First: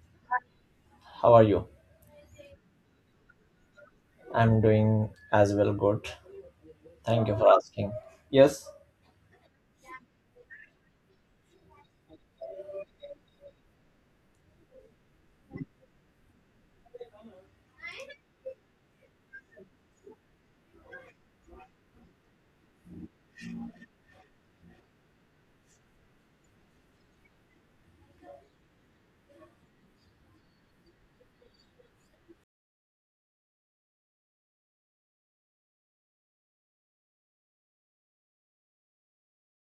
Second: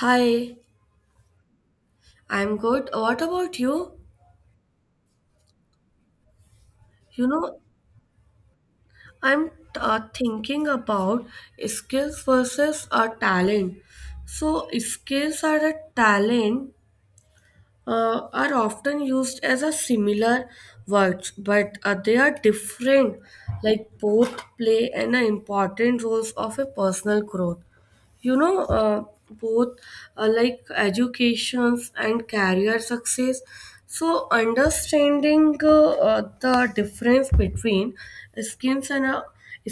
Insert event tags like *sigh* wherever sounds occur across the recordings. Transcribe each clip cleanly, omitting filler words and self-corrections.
Hi, How are you? I'm good. What about you? I'm doing as well good. You Thank you for know, asking. Yes. I'm thinking about skills versus a talent. So, skills are a talent are often used as a similar words, but they are different. Like both play an important roles of a personal growth. you know uh, Both like educations and career success, so understanding the difference between skills and uh,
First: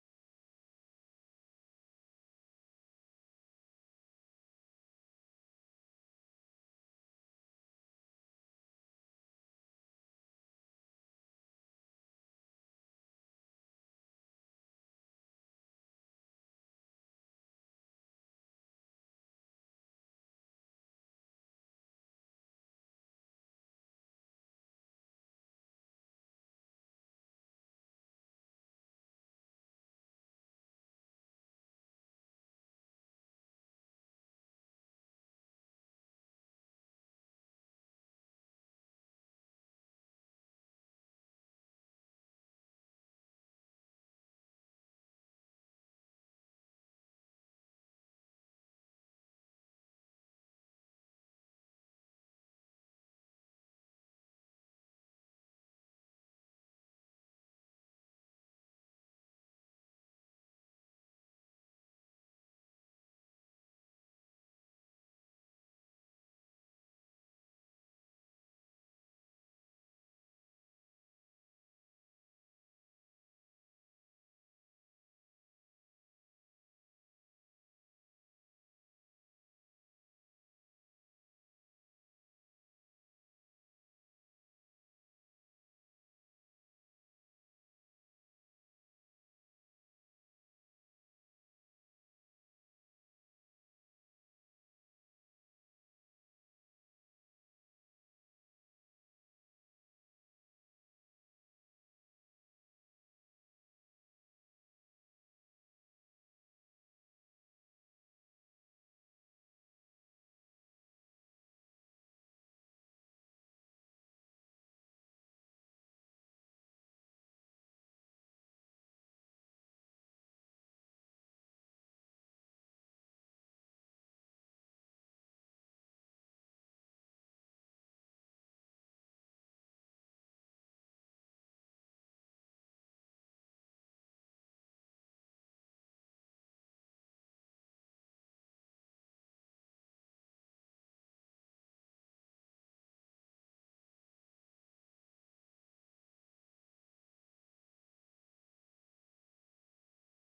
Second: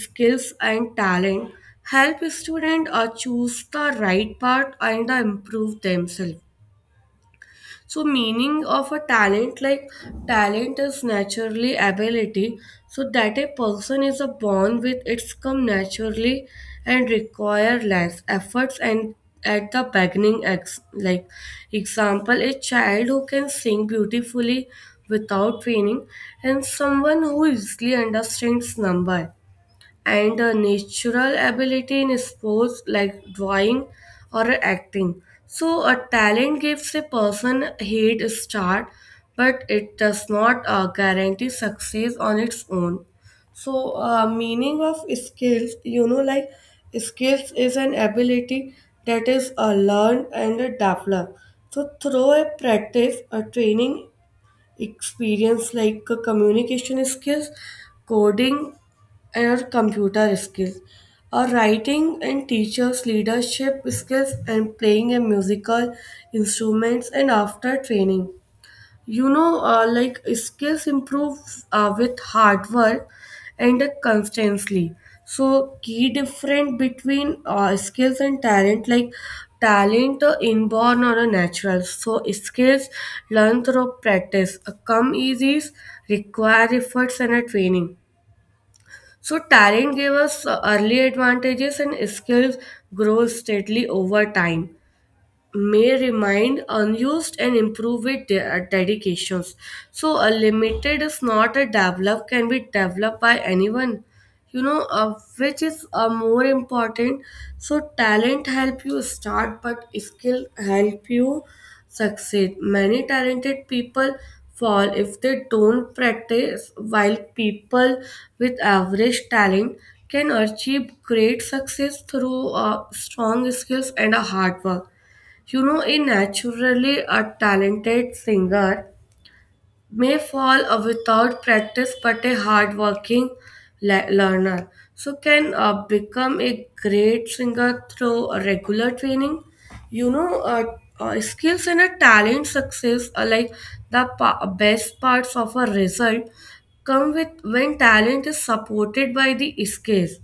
skills and talent help students choose the right path and improve themselves. So meaning of a talent, like talent is naturally ability, so that a person is a born with, it's come naturally and require less efforts, and at the beginning like example a child who can sing beautifully without training, and someone who easily understands number and a natural ability in sports like drawing or acting. So, a talent gives a person a head start, but it does not guarantee success on its own. So, meaning of skills, you know, like skills is an ability that is learned and developed. So, through a practice, a training experience, like communication skills, coding or computer skills or writing and teachers leadership skills and playing a musical instruments, and after training, like skills improve with hard work and constantly. So key difference between skills and talent, like talent inborn or a natural, so skills learn through practice, come easy, require efforts and a training. So talent gave us early advantages, and skills grow steadily over time, may remain unused and improve with dedications. So a limited is not a develop, can be developed by anyone. You know, which is more important. So talent help you start, but skill help you succeed. Many talented people fall if they don't practice, while people with average talent can achieve great success through strong skills and a hard work. You know, a naturally a talented singer may fall without practice, but a hardworking learner so can become a great singer through a regular training. You know, skills and a talent success are like the best parts of a result, come with when talent is supported by the skills,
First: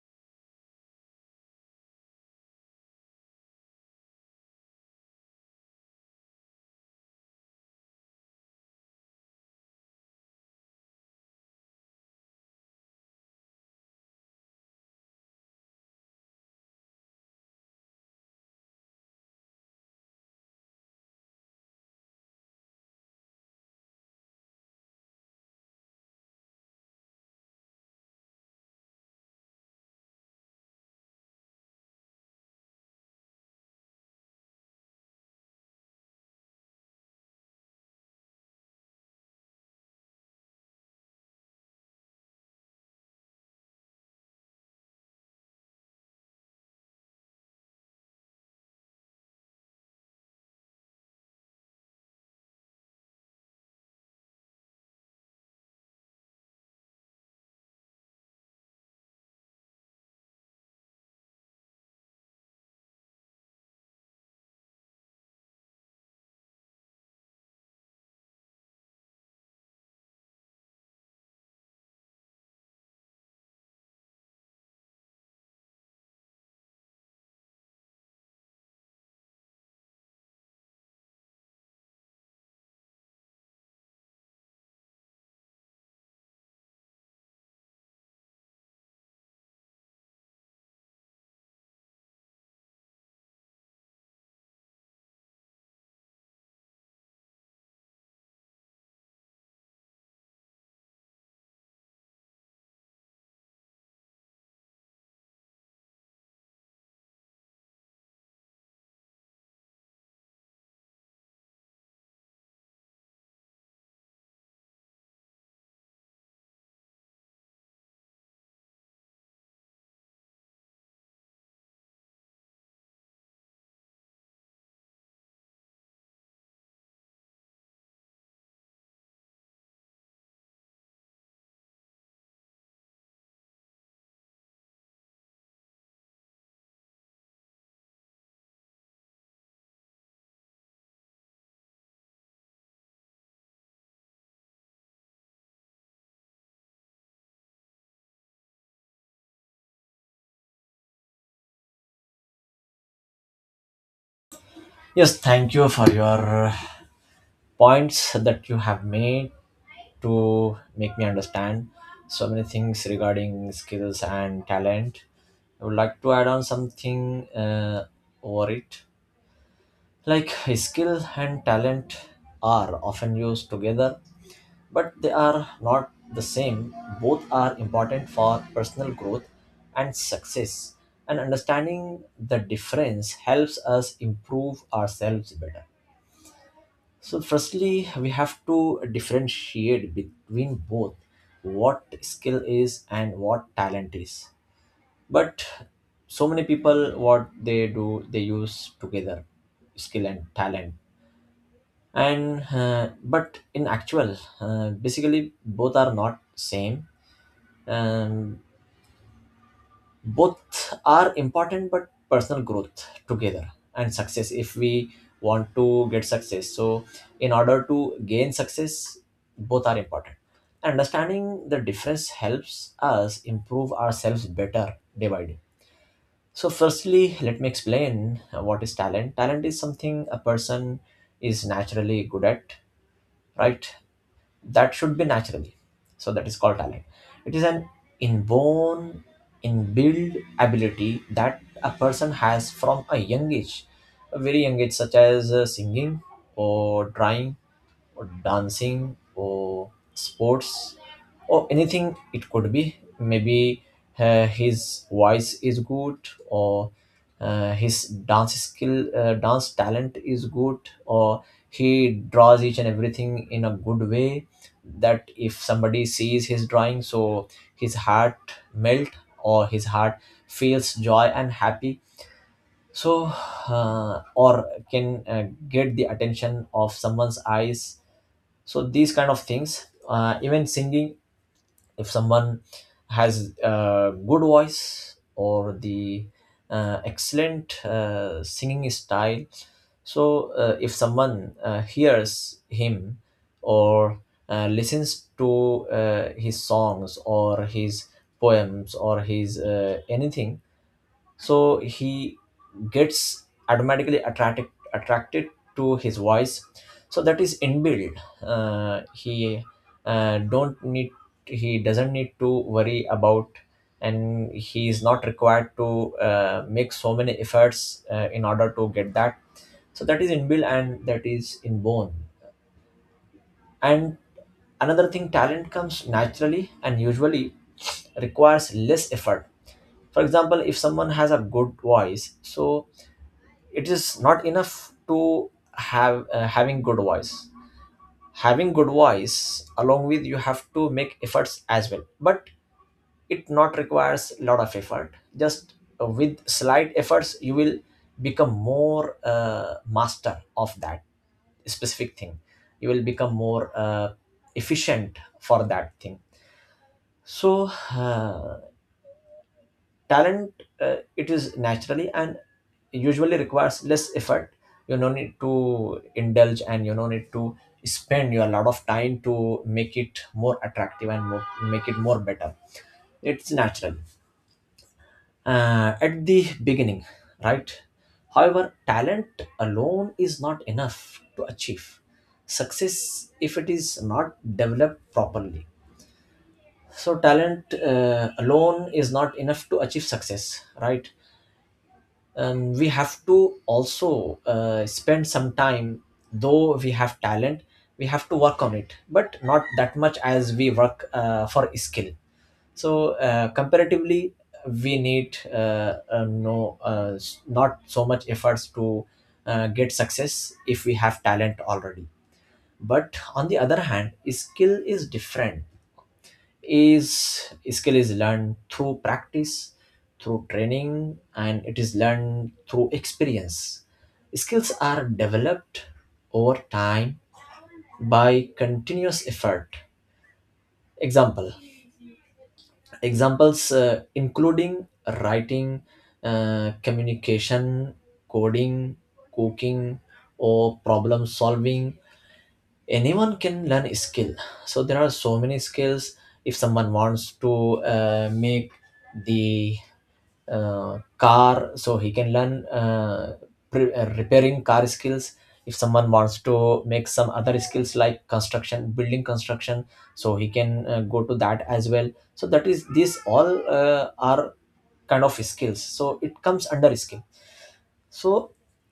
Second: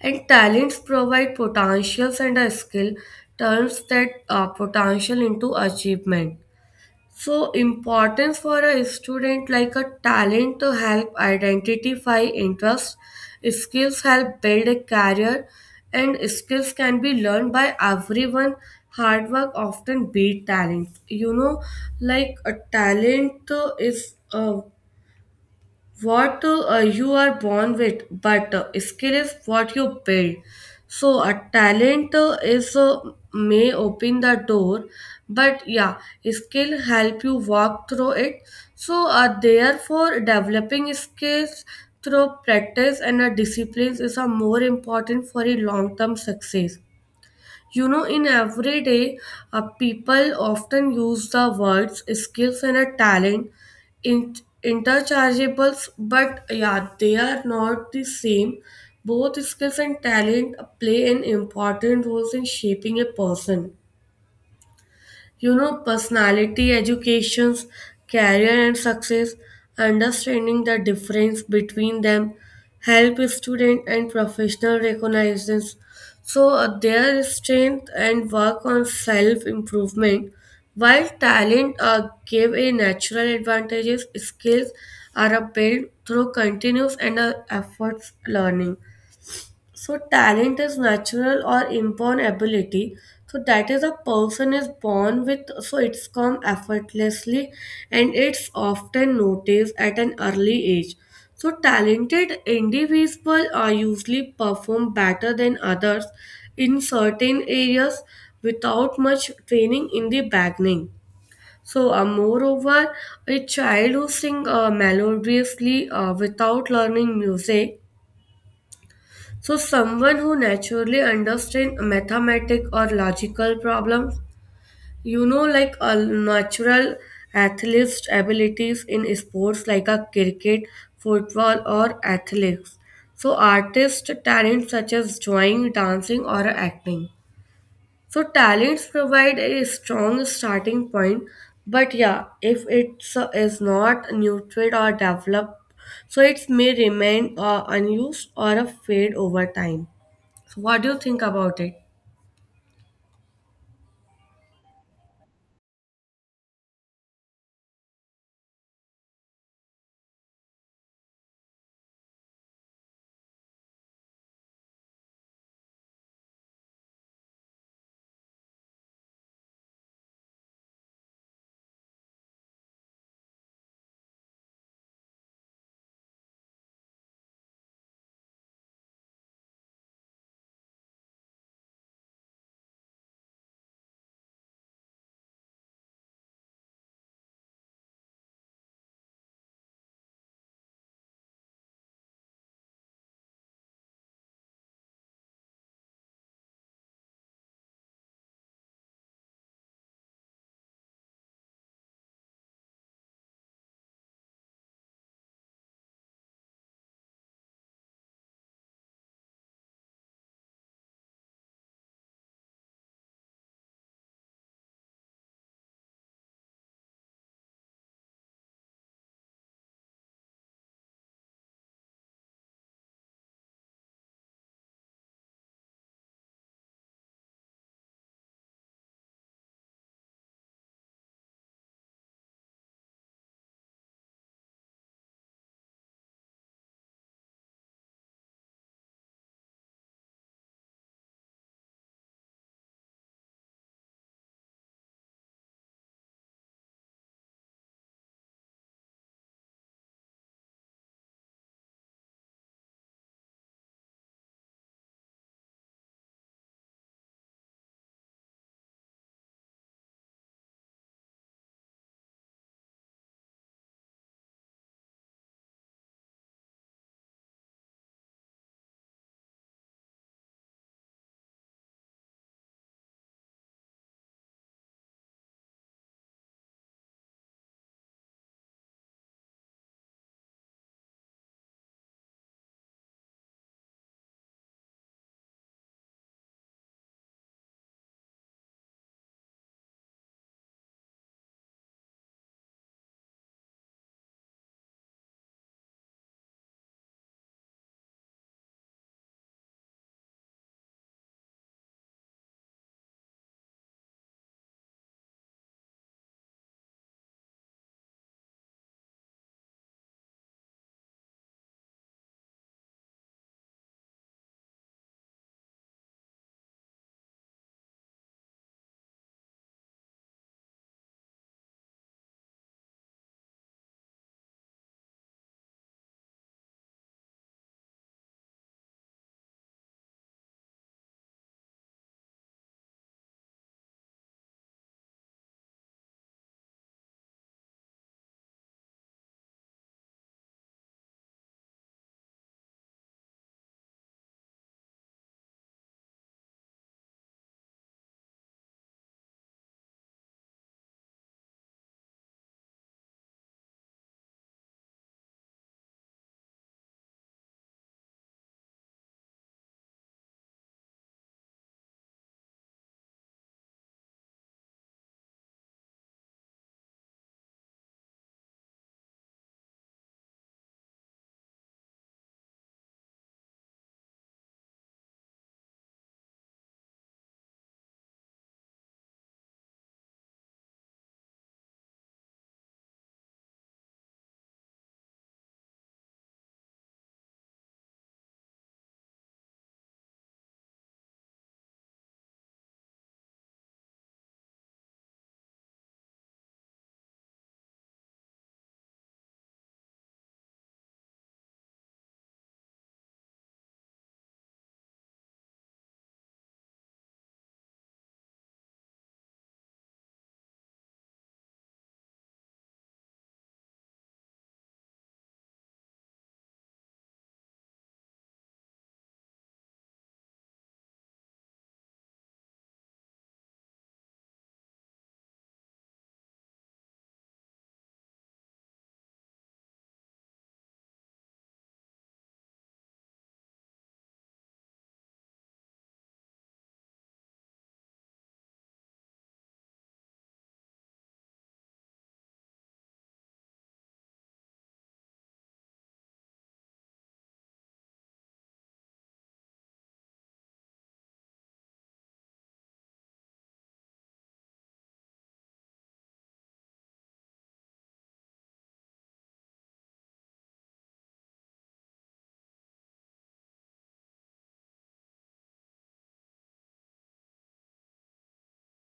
and talents provide potentials, and a skill turns that potential into achievement. So importance for a student, like a talent to help identify interests, skills help build a career, and skills can be learned by everyone. Hard work often beat talent. You know, like a talent is what you are born with, but skill is what you build. So a talent is may open the door, but yeah, skill help you walk through it. So therefore, developing skills through practice and disciplines is more important for a long term success. You know, in everyday, people often use the words skills and a talent in- interchangeables, but yeah, they are not the same. Both skills and talent play an important role in shaping a person, you know, personality, educations, career, and success. Understanding the difference between them help student and professional recognizes, so their strength, and work on self improvement while talent give a natural advantages, skills are built through continuous and efforts learning. So talent is natural or inborn ability. So that is a person is born with. So it's come effortlessly, and it's often noticed at an early age. So talented individuals are usually perform better than others in certain areas without much training in the beginning. So, moreover, a child who sings melodiously without learning music, so someone who naturally understands mathematics or logical problems, you know, like a natural athlete's abilities in sports like a cricket, football, or athletics. So artist talents such as drawing, dancing, or acting. So talents provide a strong starting point, but yeah, if it's is not nurtured or developed, so it may remain unused or fade over time. So what do you think about it? Yes, thank you for your points that you have made to make me understand so many things regarding skills and talent. I would like to add on something over it. Like skill and talent are often used together but they are not the same. Both are important for personal growth and success, and understanding the difference helps us improve ourselves better. So, firstly, we have to differentiate between both what skill is and what talent is. But so many people, what they do, they use together skill and talent and but in actual basically both are not same, um, both are important but personal growth together and success. If we want to get success, so in order to gain success both are important. Understanding the difference helps us improve ourselves better day by day. So firstly let me explain what is talent. Talent is something a person is naturally good at, right? That should be naturally, so that is called talent. It is an inborn, inbuilt ability that a person has from a young age, a very young age, such as singing or drawing or dancing or sports or anything it could be. Maybe his voice is good, or his dance skill, dance talent is good. Or he draws each and everything in a good way, that if somebody sees his drawing, so his heart melt, or his heart feels joy and happy. So or can get the attention of someone's eyes. So these kind of things, even singing, if someone has a good voice or the excellent singing style, so if someone hears him, or listens to his songs or his poems or his anything, so he gets automatically attracted to his voice. So that is inbuilt. Uh, he don't need he doesn't need to worry about, and he is not required to make so many efforts in order to get that. So that is inbuilt and that is inborn. And another thing, talent comes naturally and usually requires less effort. For example, if someone has a good voice, so it is not enough to have having good voice. Having good voice along with, you have to make efforts as well, but it not requires a lot of effort. Just with slight efforts you will become more master of that specific thing. You will become more efficient for that thing. So talent, it is naturally and usually requires less effort. You no need to indulge and you no need to spend your lot of time to make it more attractive and more, make it more better. It's natural at the beginning, right? However, talent alone is not enough to achieve success if it is not developed properly. So talent alone is not enough to achieve success, right? We have to also spend some time. Though we have talent, we have to work on it, but not that much as we work for skill. So comparatively we need not so much efforts to get success if we have talent already. But on the other hand, skill is different. Is skill is learned through practice, through training, and it is learned through experience. Skills are developed over time by continuous effort. Example examples including writing, communication, coding, cooking, or problem solving. Anyone can learn a skill. So there are so many skills. If someone wants to make the car, so he can learn, repairing car skills. If someone wants to make some other skills like construction, building construction, so he can go to that as well. So that is, these all are kind of skills, so it comes under skill. So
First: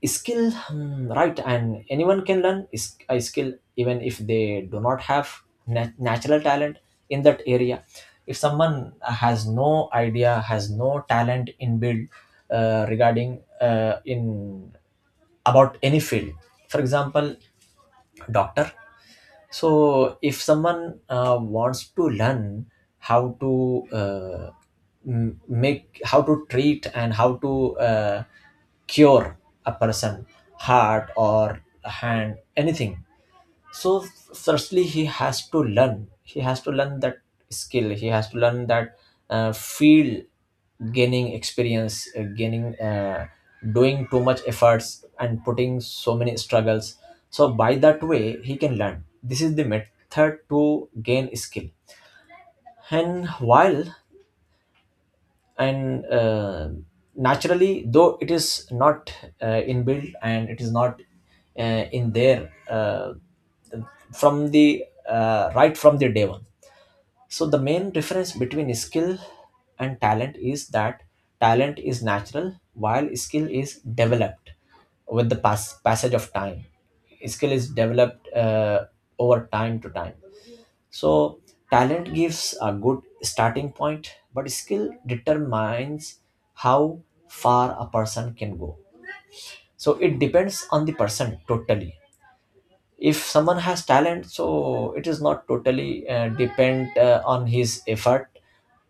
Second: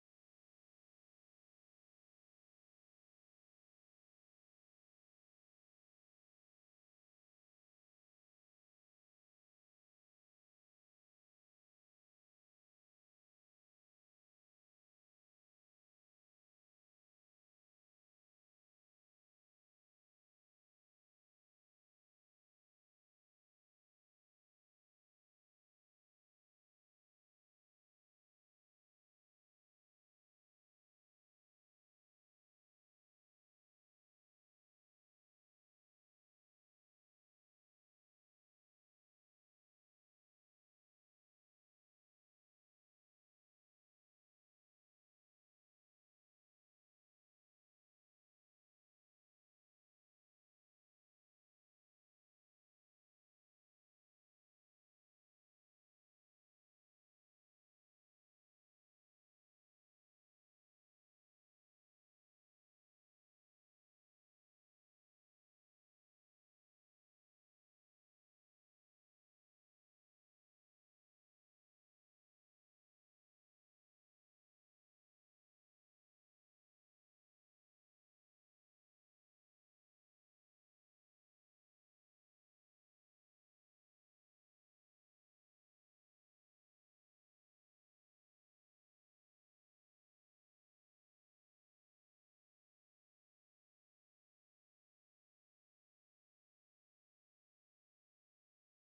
skill, hmm, right. And anyone can learn is a skill, even if they do not have natural talent in that area. If someone has no idea, has no talent in build, regarding in about any field, for example doctor. So if someone wants to learn how to make, how to treat, and how to cure a person, heart or hand, anything, so firstly he has to learn that skill. He has to learn that field, gaining experience, gaining doing too much efforts and putting so many struggles. So by that way he can learn. This is the method to gain skill. And while, and naturally, though it is not inbuilt and it is not in their from the right from the day one. So the main difference between skill and talent is that talent is natural while skill is developed with the passage of time. Skill is developed over time to time. So talent gives a good starting point, but skill determines how far a person can go. So it depends on the person totally. If someone has talent, so it is not totally depend on his effort,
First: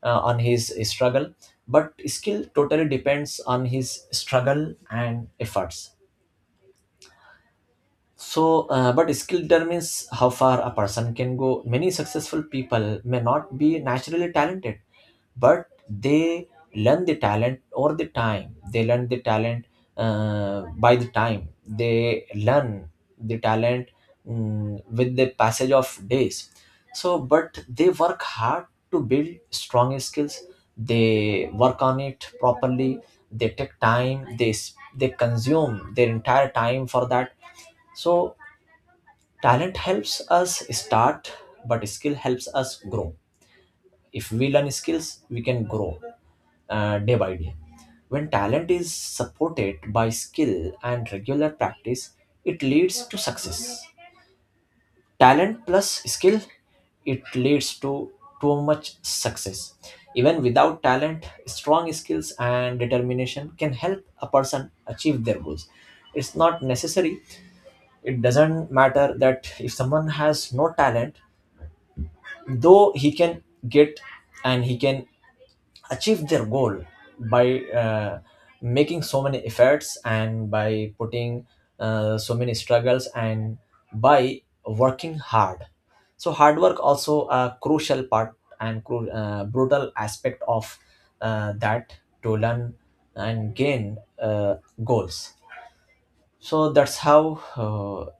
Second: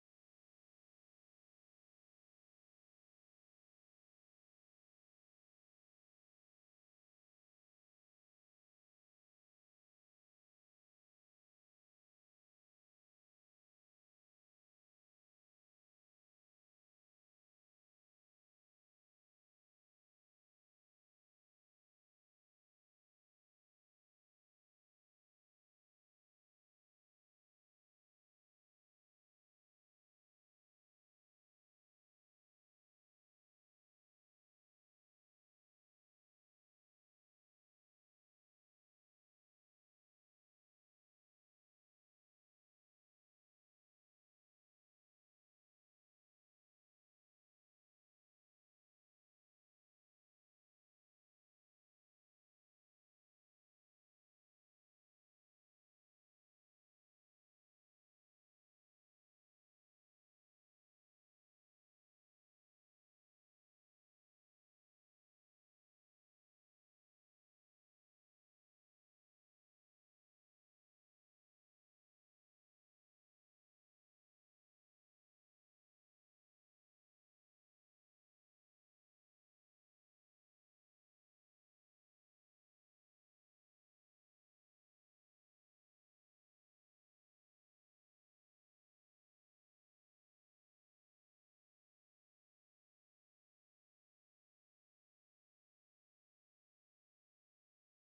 on his struggle. But skill totally depends on his struggle and efforts. So but skill determines how far a person can go. Many successful people may not be naturally talented, but they learn the talent over the time. They learn the talent by the time. They learn the talent, mm, with the passage of days. So but they work hard to build strong skills. They work on it properly. They take time. They consume their entire time for that. So talent helps us start, but skill helps us grow. If we learn skills, we can grow day by day. When talent is supported by skill and regular practice, it leads to success. Talent plus skill, it leads to too much success. Even without talent, strong skills and determination can help a person achieve their goals. It's not necessary, it doesn't matter that if someone has no talent, though he can get and he can achieve their goal by making so many efforts and by putting so many struggles and by working hard. So hard work also a crucial part and brutal aspect of that to learn and gain goals. So that's how,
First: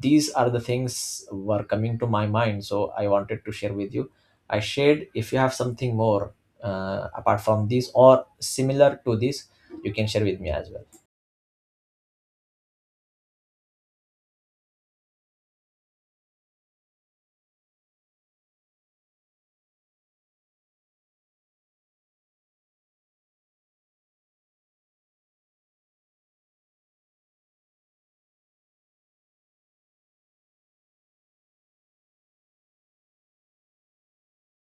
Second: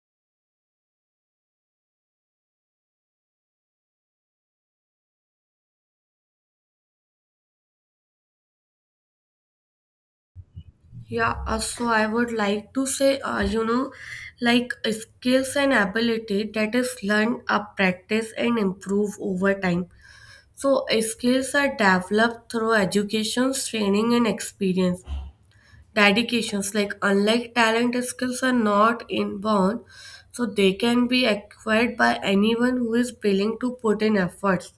these are the things were coming to my mind, so I wanted to share with you. I shared. If you have something more apart from this or similar to this, you can share with me as well. Yeah, so I would like to say, you know, like skills and ability that is learned, up, practice, and improve over time. So skills are developed through education, training, and experience. Dedications, like unlike talent, skills are not inborn, so they can be acquired by anyone who is willing to put in efforts.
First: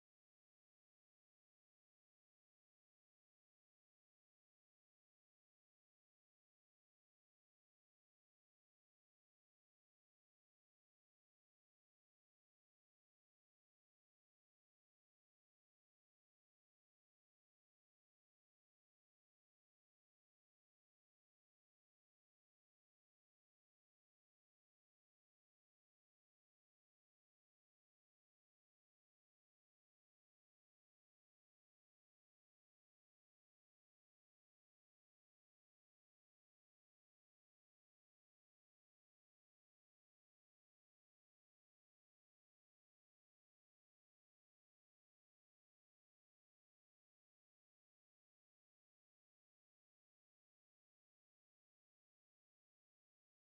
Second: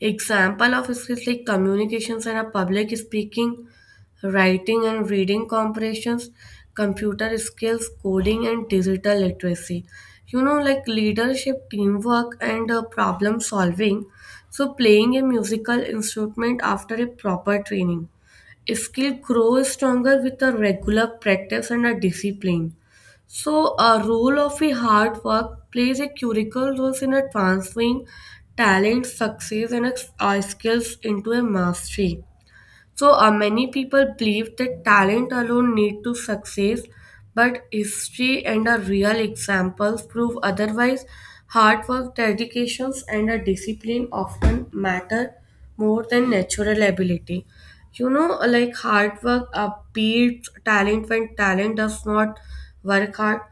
Example of skills like communications and a public speaking, writing and reading comprehensions, computer skills, coding and digital literacy. You know, like leadership, teamwork, and problem solving. So, playing a musical instrument after a proper training. Skill grows stronger with a regular practice and a discipline. So, a role of a hard work plays a critical role in a transferring talent, success, and skills into a mastery. So, many people believe that talent alone lead to success, but history and a real examples prove otherwise. Hard work, dedications, and a discipline often matter more than natural ability. You know, like hard work beats talent when talent does not work hard.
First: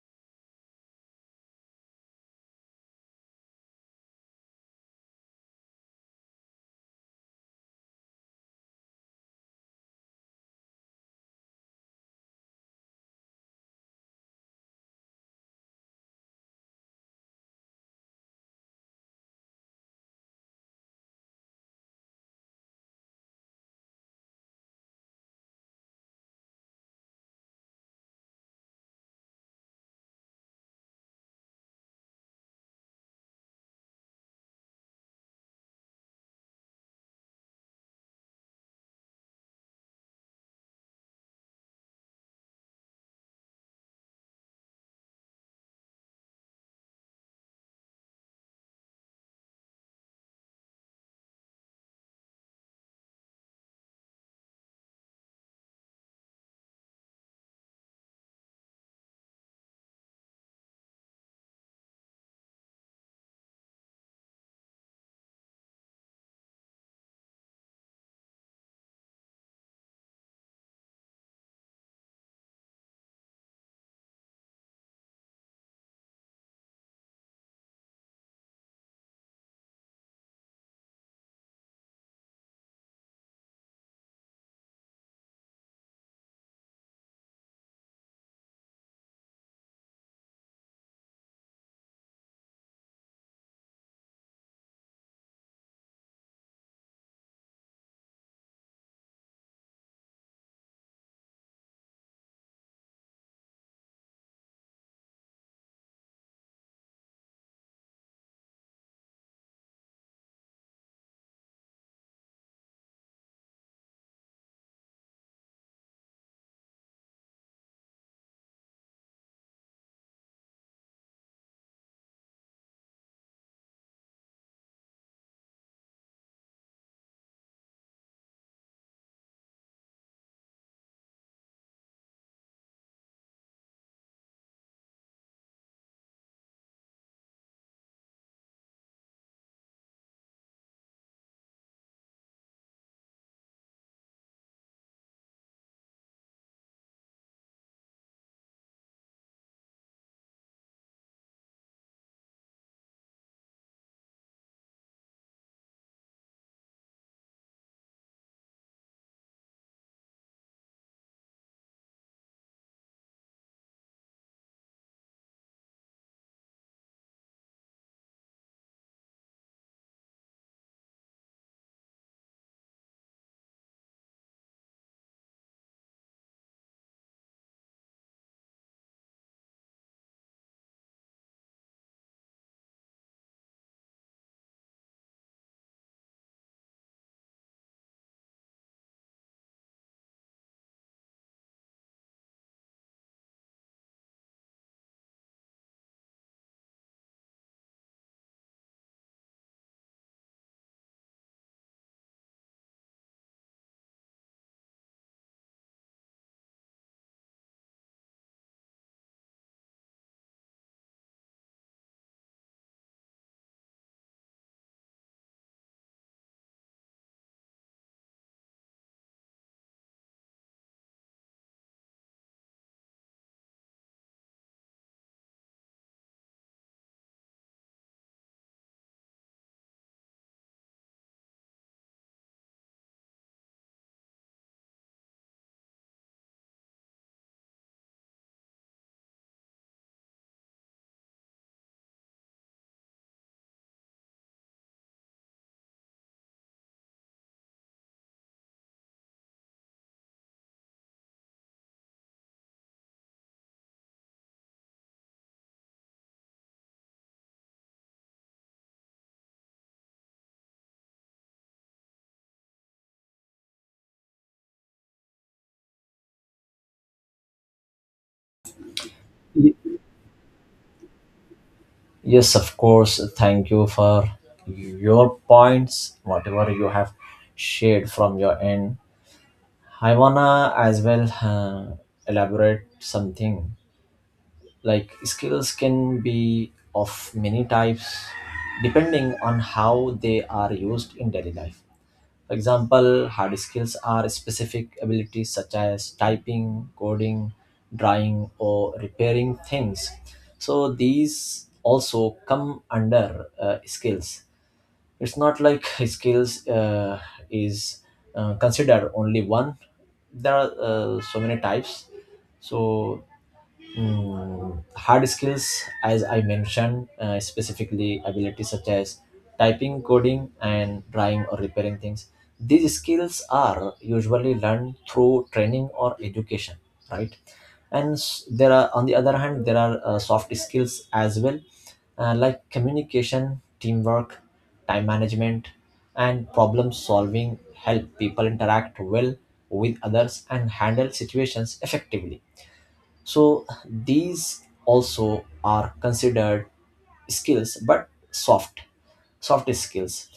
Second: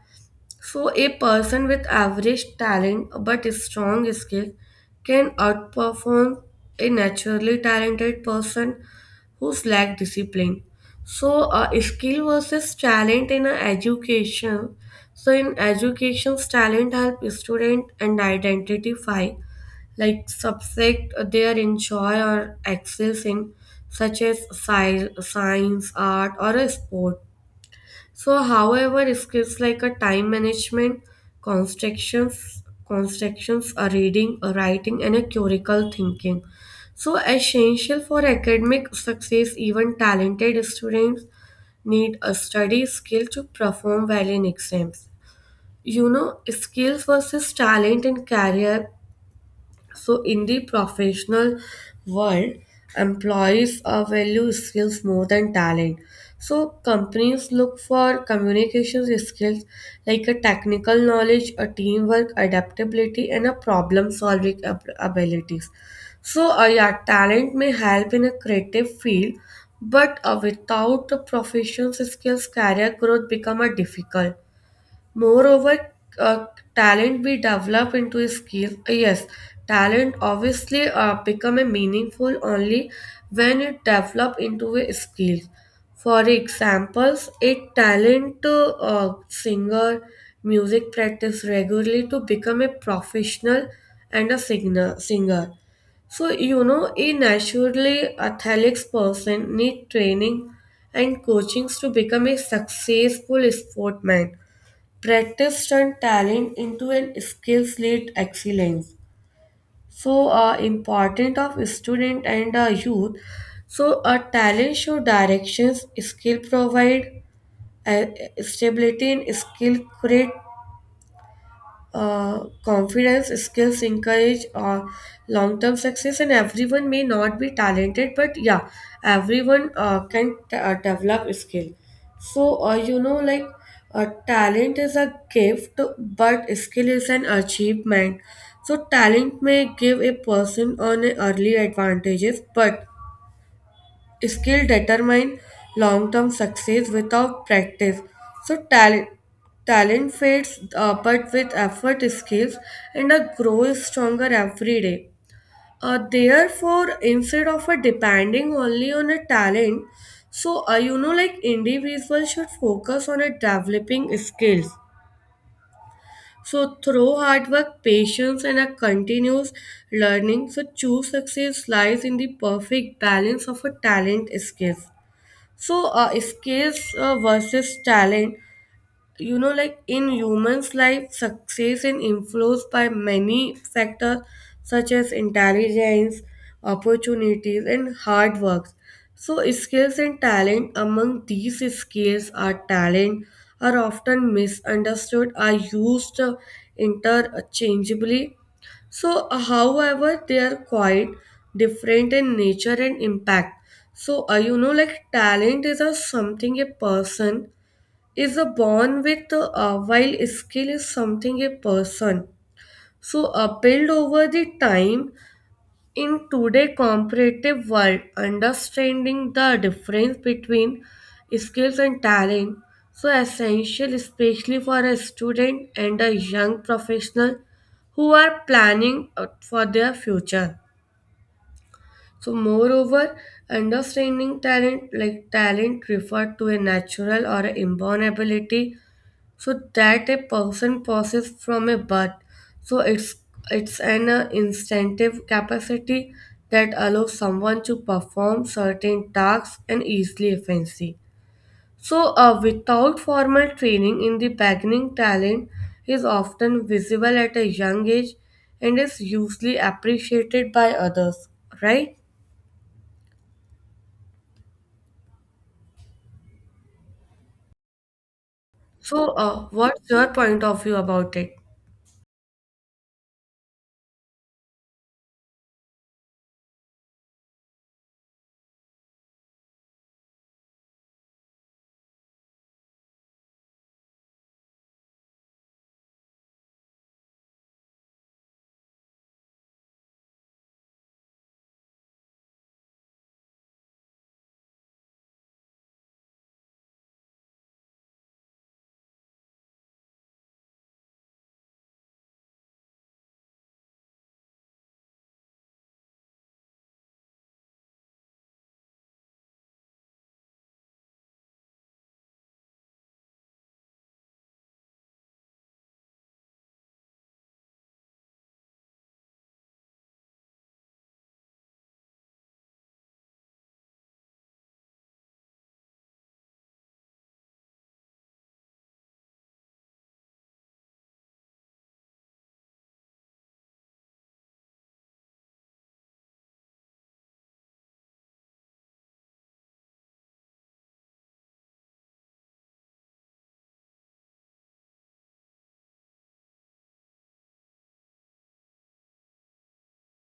So, a person with average talent but a strong skill can outperform a naturally talented person who's lack discipline. So, skill versus talent in a education. So, in education, talent help student and identify like subject they are enjoy or excel in, such as science, art, or a sport. So, however, skills like a time management, constructions, a reading, a writing, and a critical thinking. So, essential for academic success, even talented students need a study skill to perform well in exams. You know, skills versus talent in career, so, in the professional world, employees are value skills more than talent. So, companies look for communication skills like a technical knowledge, a teamwork, adaptability, and a problem solving abilities. So, yeah, talent may help in a creative field, but without the professional skills, career growth become a difficult. Moreover, uh, talent we develop into a skill. Yes, talent obviously become a meaningful only when it develop into a skill. For examples, a talent to singer, music practice regularly to become a professional and a singer. So you know, a naturally athletic person need training and coachings to become a successful sportman, practice turn talent into an skills led excellence. So important of student and youth, so a talent show directions, skill provide uh, stability, and skill create confidence, skills encourage long-term success, and everyone may not be talented, but yeah, everyone can develop skill. So you know, like talent is a gift but skill is an achievement. So talent may give a person an early advantages but skill determine long-term success without practice. So talent fades, but with effort, skills, and a grow is stronger every day. Therefore, instead of a depending only on a talent, so you know, like individuals should focus on a developing skills. So through hard work, patience, and a continuous learning, so true success lies in the perfect balance of a talent skills. So, skills versus talent, you know, like in humans' life, success is influenced by many factors such as intelligence, opportunities, and hard work. So, skills and talent among these skills are talent are often misunderstood, are used interchangeably. So, however, they are quite different in nature and impact. So, you know, like talent is a something a person is a born with, while skill is something a person. So, build over the time, in today's competitive world, understanding the difference between skills and talent, so essential especially for a student and a young professional who are planning out for their future. So moreover, understanding talent, like talent referred to a natural or an inborn ability so that a person passes from a birth. So it's an instinctive capacity that allows someone to perform certain tasks and easily efficiency. So without formal training in the beginning, talent is often visible at a young age and is usually appreciated by others. Right? So Y- what's your point of view about it? yes, of course, thank you for your points whatever you have shared from your end. I wanna as well elaborate something. Like skills can be of many types depending on how they are used in daily life. For example, hard skills are specific abilities such as typing, coding, drawing, or repairing things. So these also come under skills. It's not like *laughs* skills is considered only one. There are so many types. So mm, hard skills, as I mentioned, specifically abilities such as typing, coding, and drawing or repairing things. These skills are usually learned through training or education, right? And s- there are, on the other hand, there are soft skills as well, like communication, teamwork, time management, and problem solving, help people interact well with others and handle situations effectively. So these also are considered skills, but soft, soft skills.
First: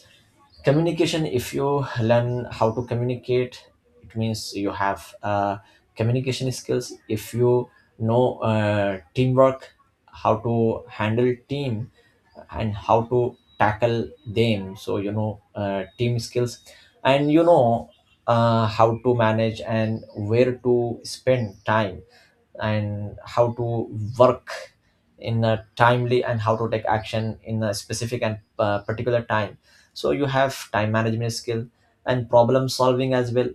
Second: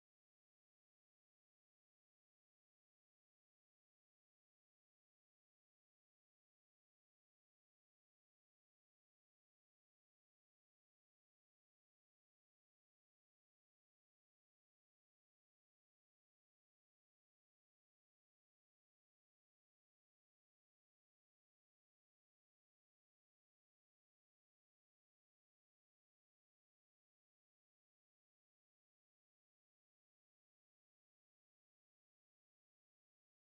Communication, if you learn how to communicate, it means you have communication skills. If you know teamwork, how to handle team and how to tackle them. So you know team skills, and you know how to manage and where to spend time and how to work in a timely and how to take action in a specific and particular time, so you have time management skill and problem solving as well.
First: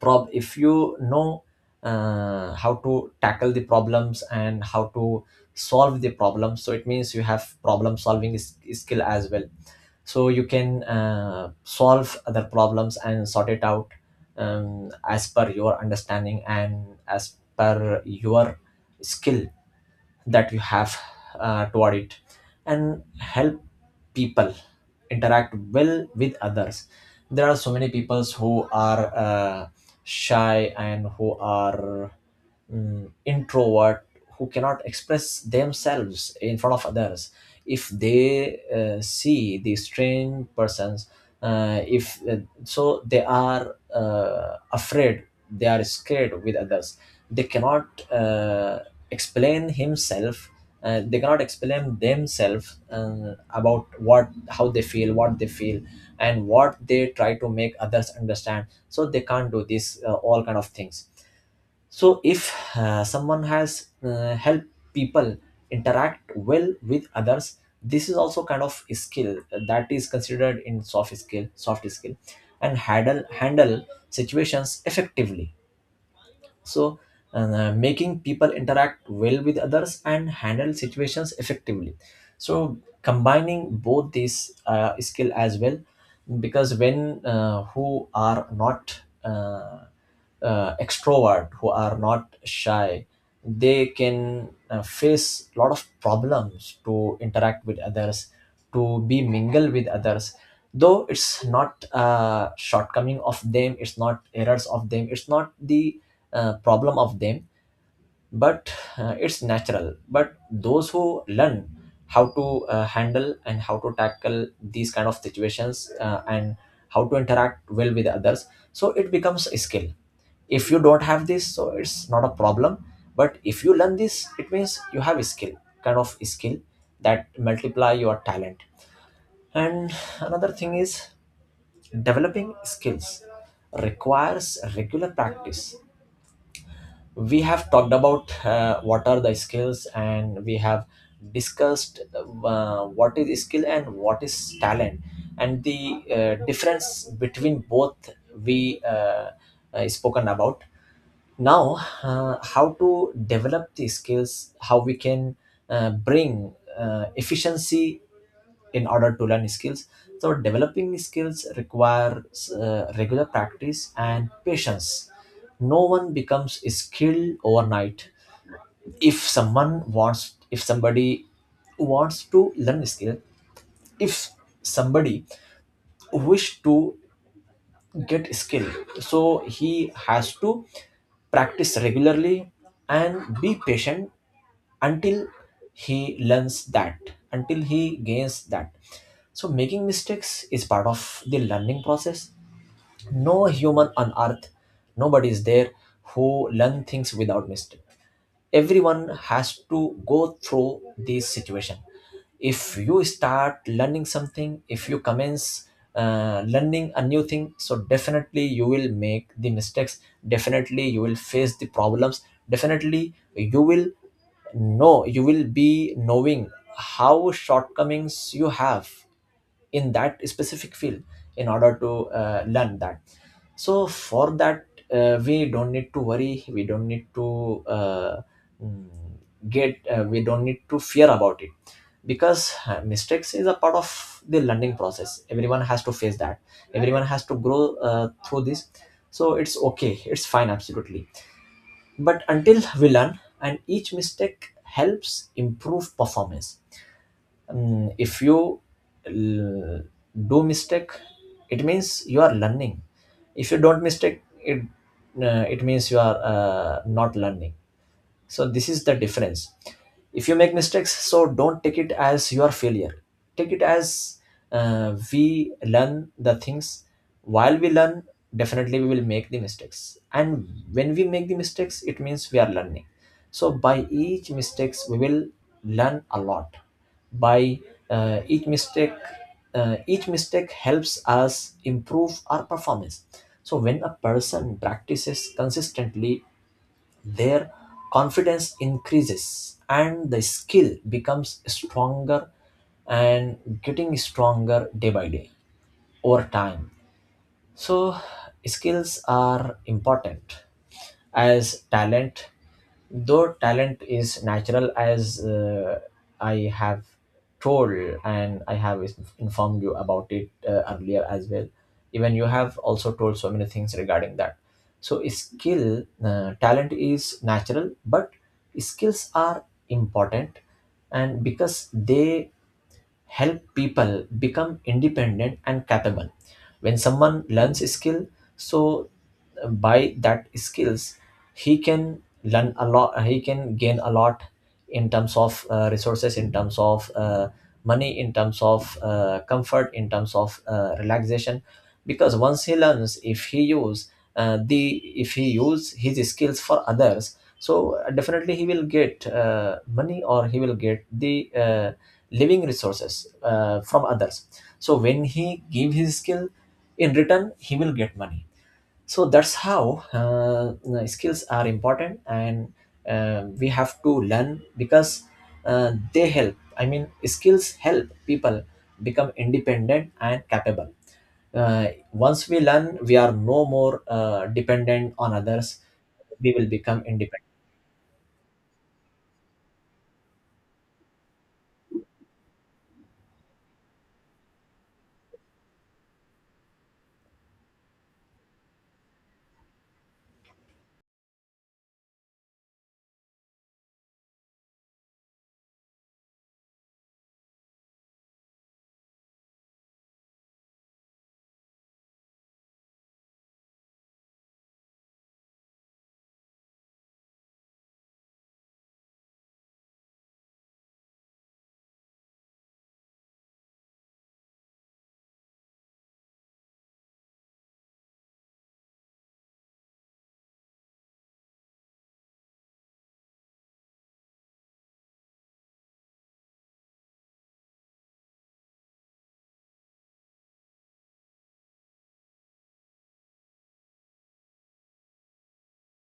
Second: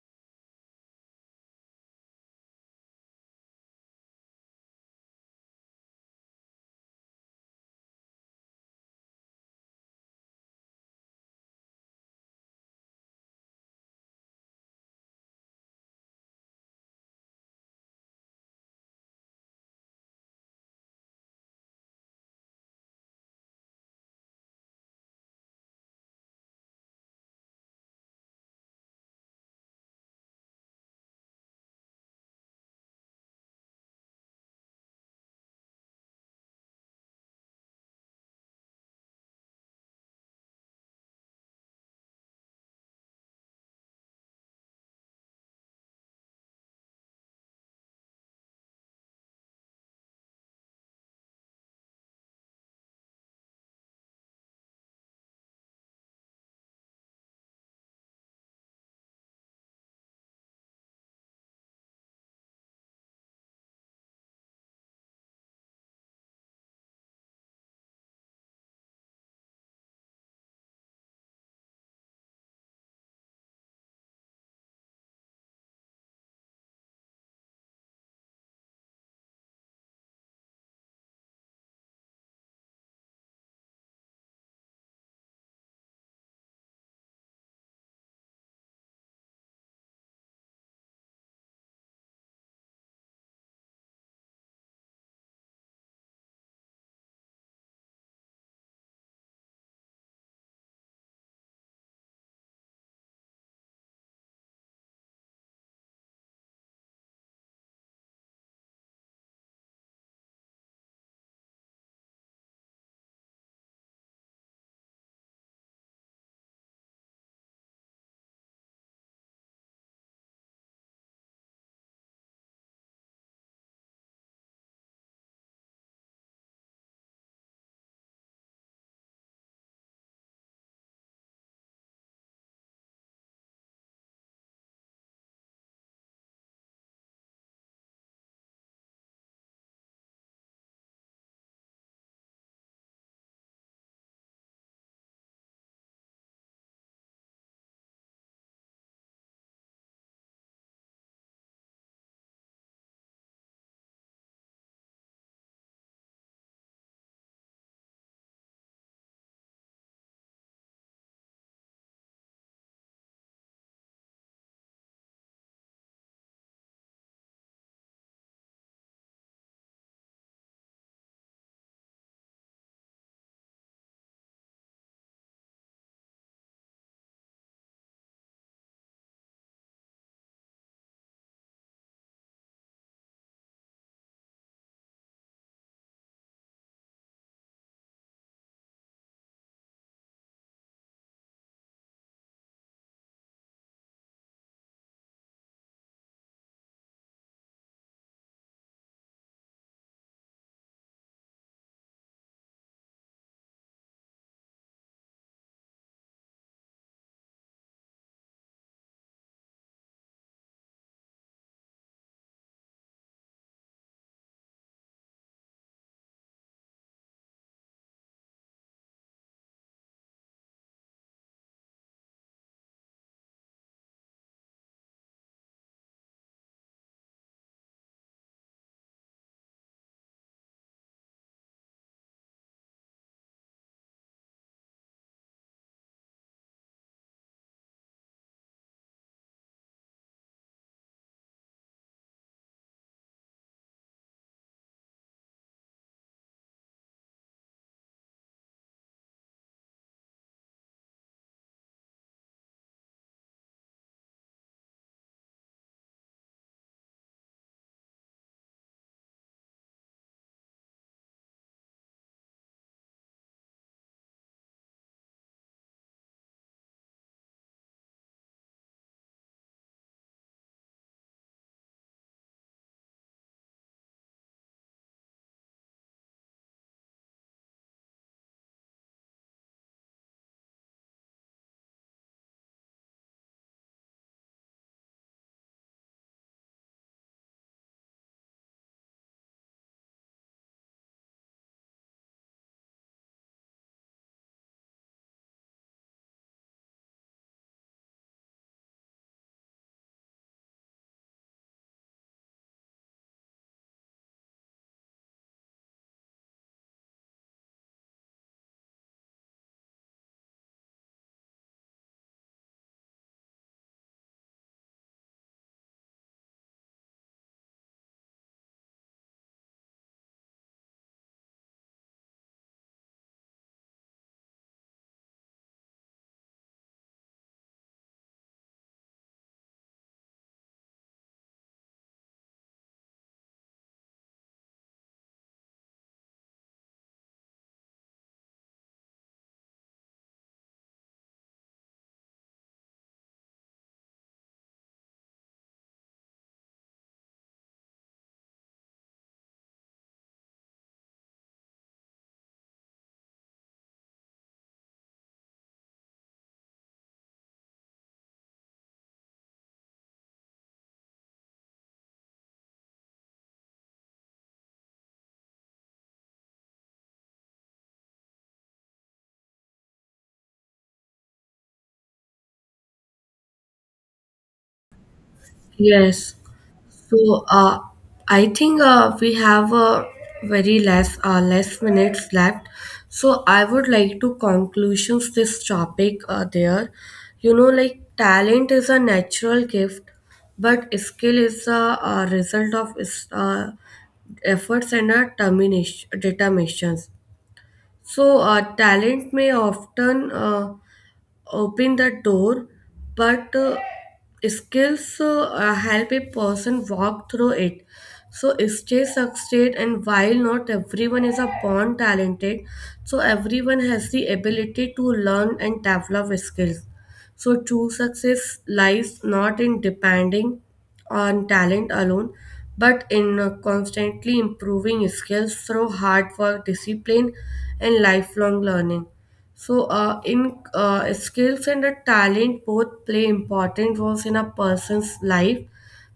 Prob If you know how to tackle the problems and how to solve the problem, so it means you have problem solving skill as well, so you can solve other problems and sort it out as per your understanding and as per your skill that you have toward it, and help people interact well with others. There are so many people who are shy and who are introvert, who cannot express themselves in front of others. If they see the strange persons, if so they are afraid, they are scared with others. They cannot uh, explain himself. They cannot explain themselves about what how they feel, what they feel, and what they try to make others understand, so they can't do this all kind of things. So, if someone has helped people interact well with others, this is also kind of skill that is considered in soft skill, and handle situations effectively. So, making people interact well with others and handle situations effectively. So, combining both these skill as well, because when who are not extrovert, who are not shy, they can face a lot of problems to interact with others, to be mingle with others. Though it's not a shortcoming of them, it's not errors of them, it's not the problem of them, but it's natural. But those who learn how to handle and how to tackle these kind of situations and how to interact well with others, so it becomes a skill. If you don't have this, so it's not a problem, but if you learn this, it means you have a skill, kind of a skill that multiply your talent. And another thing is developing skills requires regular practice. We have talked about what are the skills, and we have discussed what is skill and what is talent, and the difference between both we spoken about. Now how to develop the skills, how we can bring efficiency in order to learn skills. So developing skills requires regular practice and patience. No one becomes skilled overnight. If someone wants, if somebody wants to learn a skill, if somebody wish to get skill, so he has to practice regularly and be patient until he learns that, until he gains that. So making mistakes is part of the learning process. No human on earth, nobody is there who learn things without mistake. Everyone has to go through this situation. If you start learning something, if you commence learning a new thing, so definitely you will make the mistakes, definitely you will face the problems, definitely you will know, you will be knowing how shortcomings you have in that specific field in order to learn that. So for that, we don't need to worry, we don't need to mm, get we don't need to fear about it, because mistakes is a part of the learning process. Everyone has to face that, everyone has to grow through this. So it's okay, it's fine absolutely, but until we learn. And each mistake helps improve performance. If you l- do mistake, it means you are learning. If you don't mistake it, it means you are not learning. So this is the difference. If you make mistakes, so don't take it as your failure, take it as we learn the things. While we learn, definitely we will make the mistakes, and when we make the mistakes, it means we are learning. So by each mistakes we will learn a lot. By each mistake, each mistake helps us improve our performance. So when a person practices consistently, their confidence increases and the skill becomes stronger and getting stronger day by day over time. So skills are important as talent. Though talent is natural, as I have told, and I have informed you about it earlier as well, even you have also told so many things regarding that. So skill talent is natural, but skills are important, and because they help people become independent and capable. When someone learns a skill, so by that skills he can learn a lot, he can gain a lot in terms of resources, in terms of money, in terms of comfort, in terms of relaxation, because once he learns, if he use the if he use his skills for others, so definitely he will get money, or he will get the living resources from others. So when he give his skill, in return he will get money. So that's how skills are important, and we have to learn, because they help, I mean skills help people become independent and capable. uh, Once we learn, we are no more dependent on others, Yes. we will become So independent. I think we have a very less minutes left. So I would like to conclusions this topic there. You know, like talent is a natural gift, but skill is a, result of efforts and a termination determinations. So talent may often open the door, but skills help a person walk through it. So stay succeed, and while not everyone is a born talented, so everyone has the ability to learn and develop skills. So true success lies not in depending on talent alone, but in constantly improving skills through hard work, discipline, and lifelong learning. So, in skills and the talent both play important roles in a person's life,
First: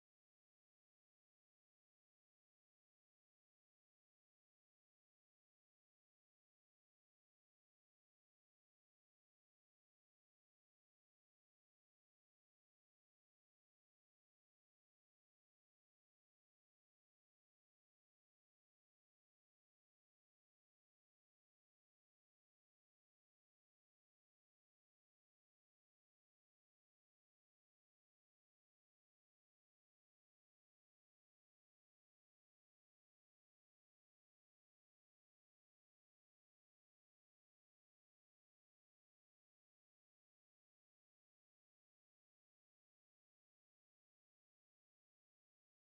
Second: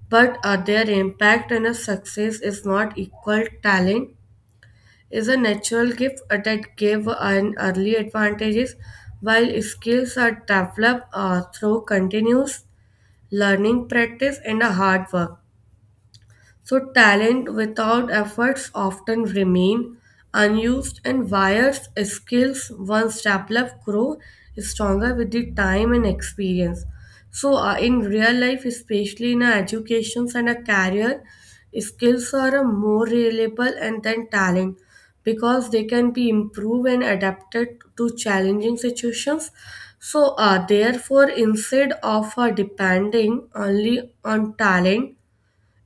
but their impact and a success is not equal. Talent is a natural gift that give an early advantages, while skills are developed through continuous learning, practice, and a hard work. So talent without efforts often remain unused and wires skills once developed grow stronger with the time and experience. So in real life, especially in educations and a career, skills are a more reliable and than talent because they can be improved and adapted to challenging situations. So therefore, instead of depending only on talent,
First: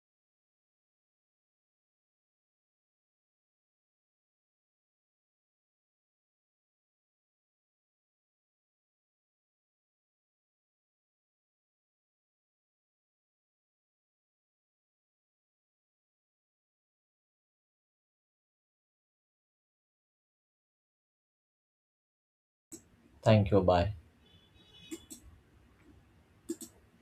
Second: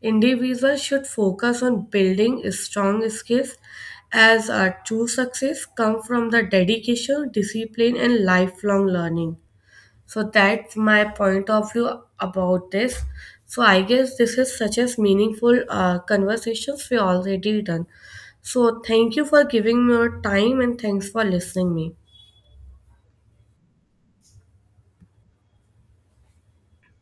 individuals should focus on building strong skills as our true success come from the dedication, discipline and lifelong learning. So that's my point of view about this. So I guess this is such as meaningful conversations we already done. So thank you for giving me your time and thanks for listening me. Thank you, bye.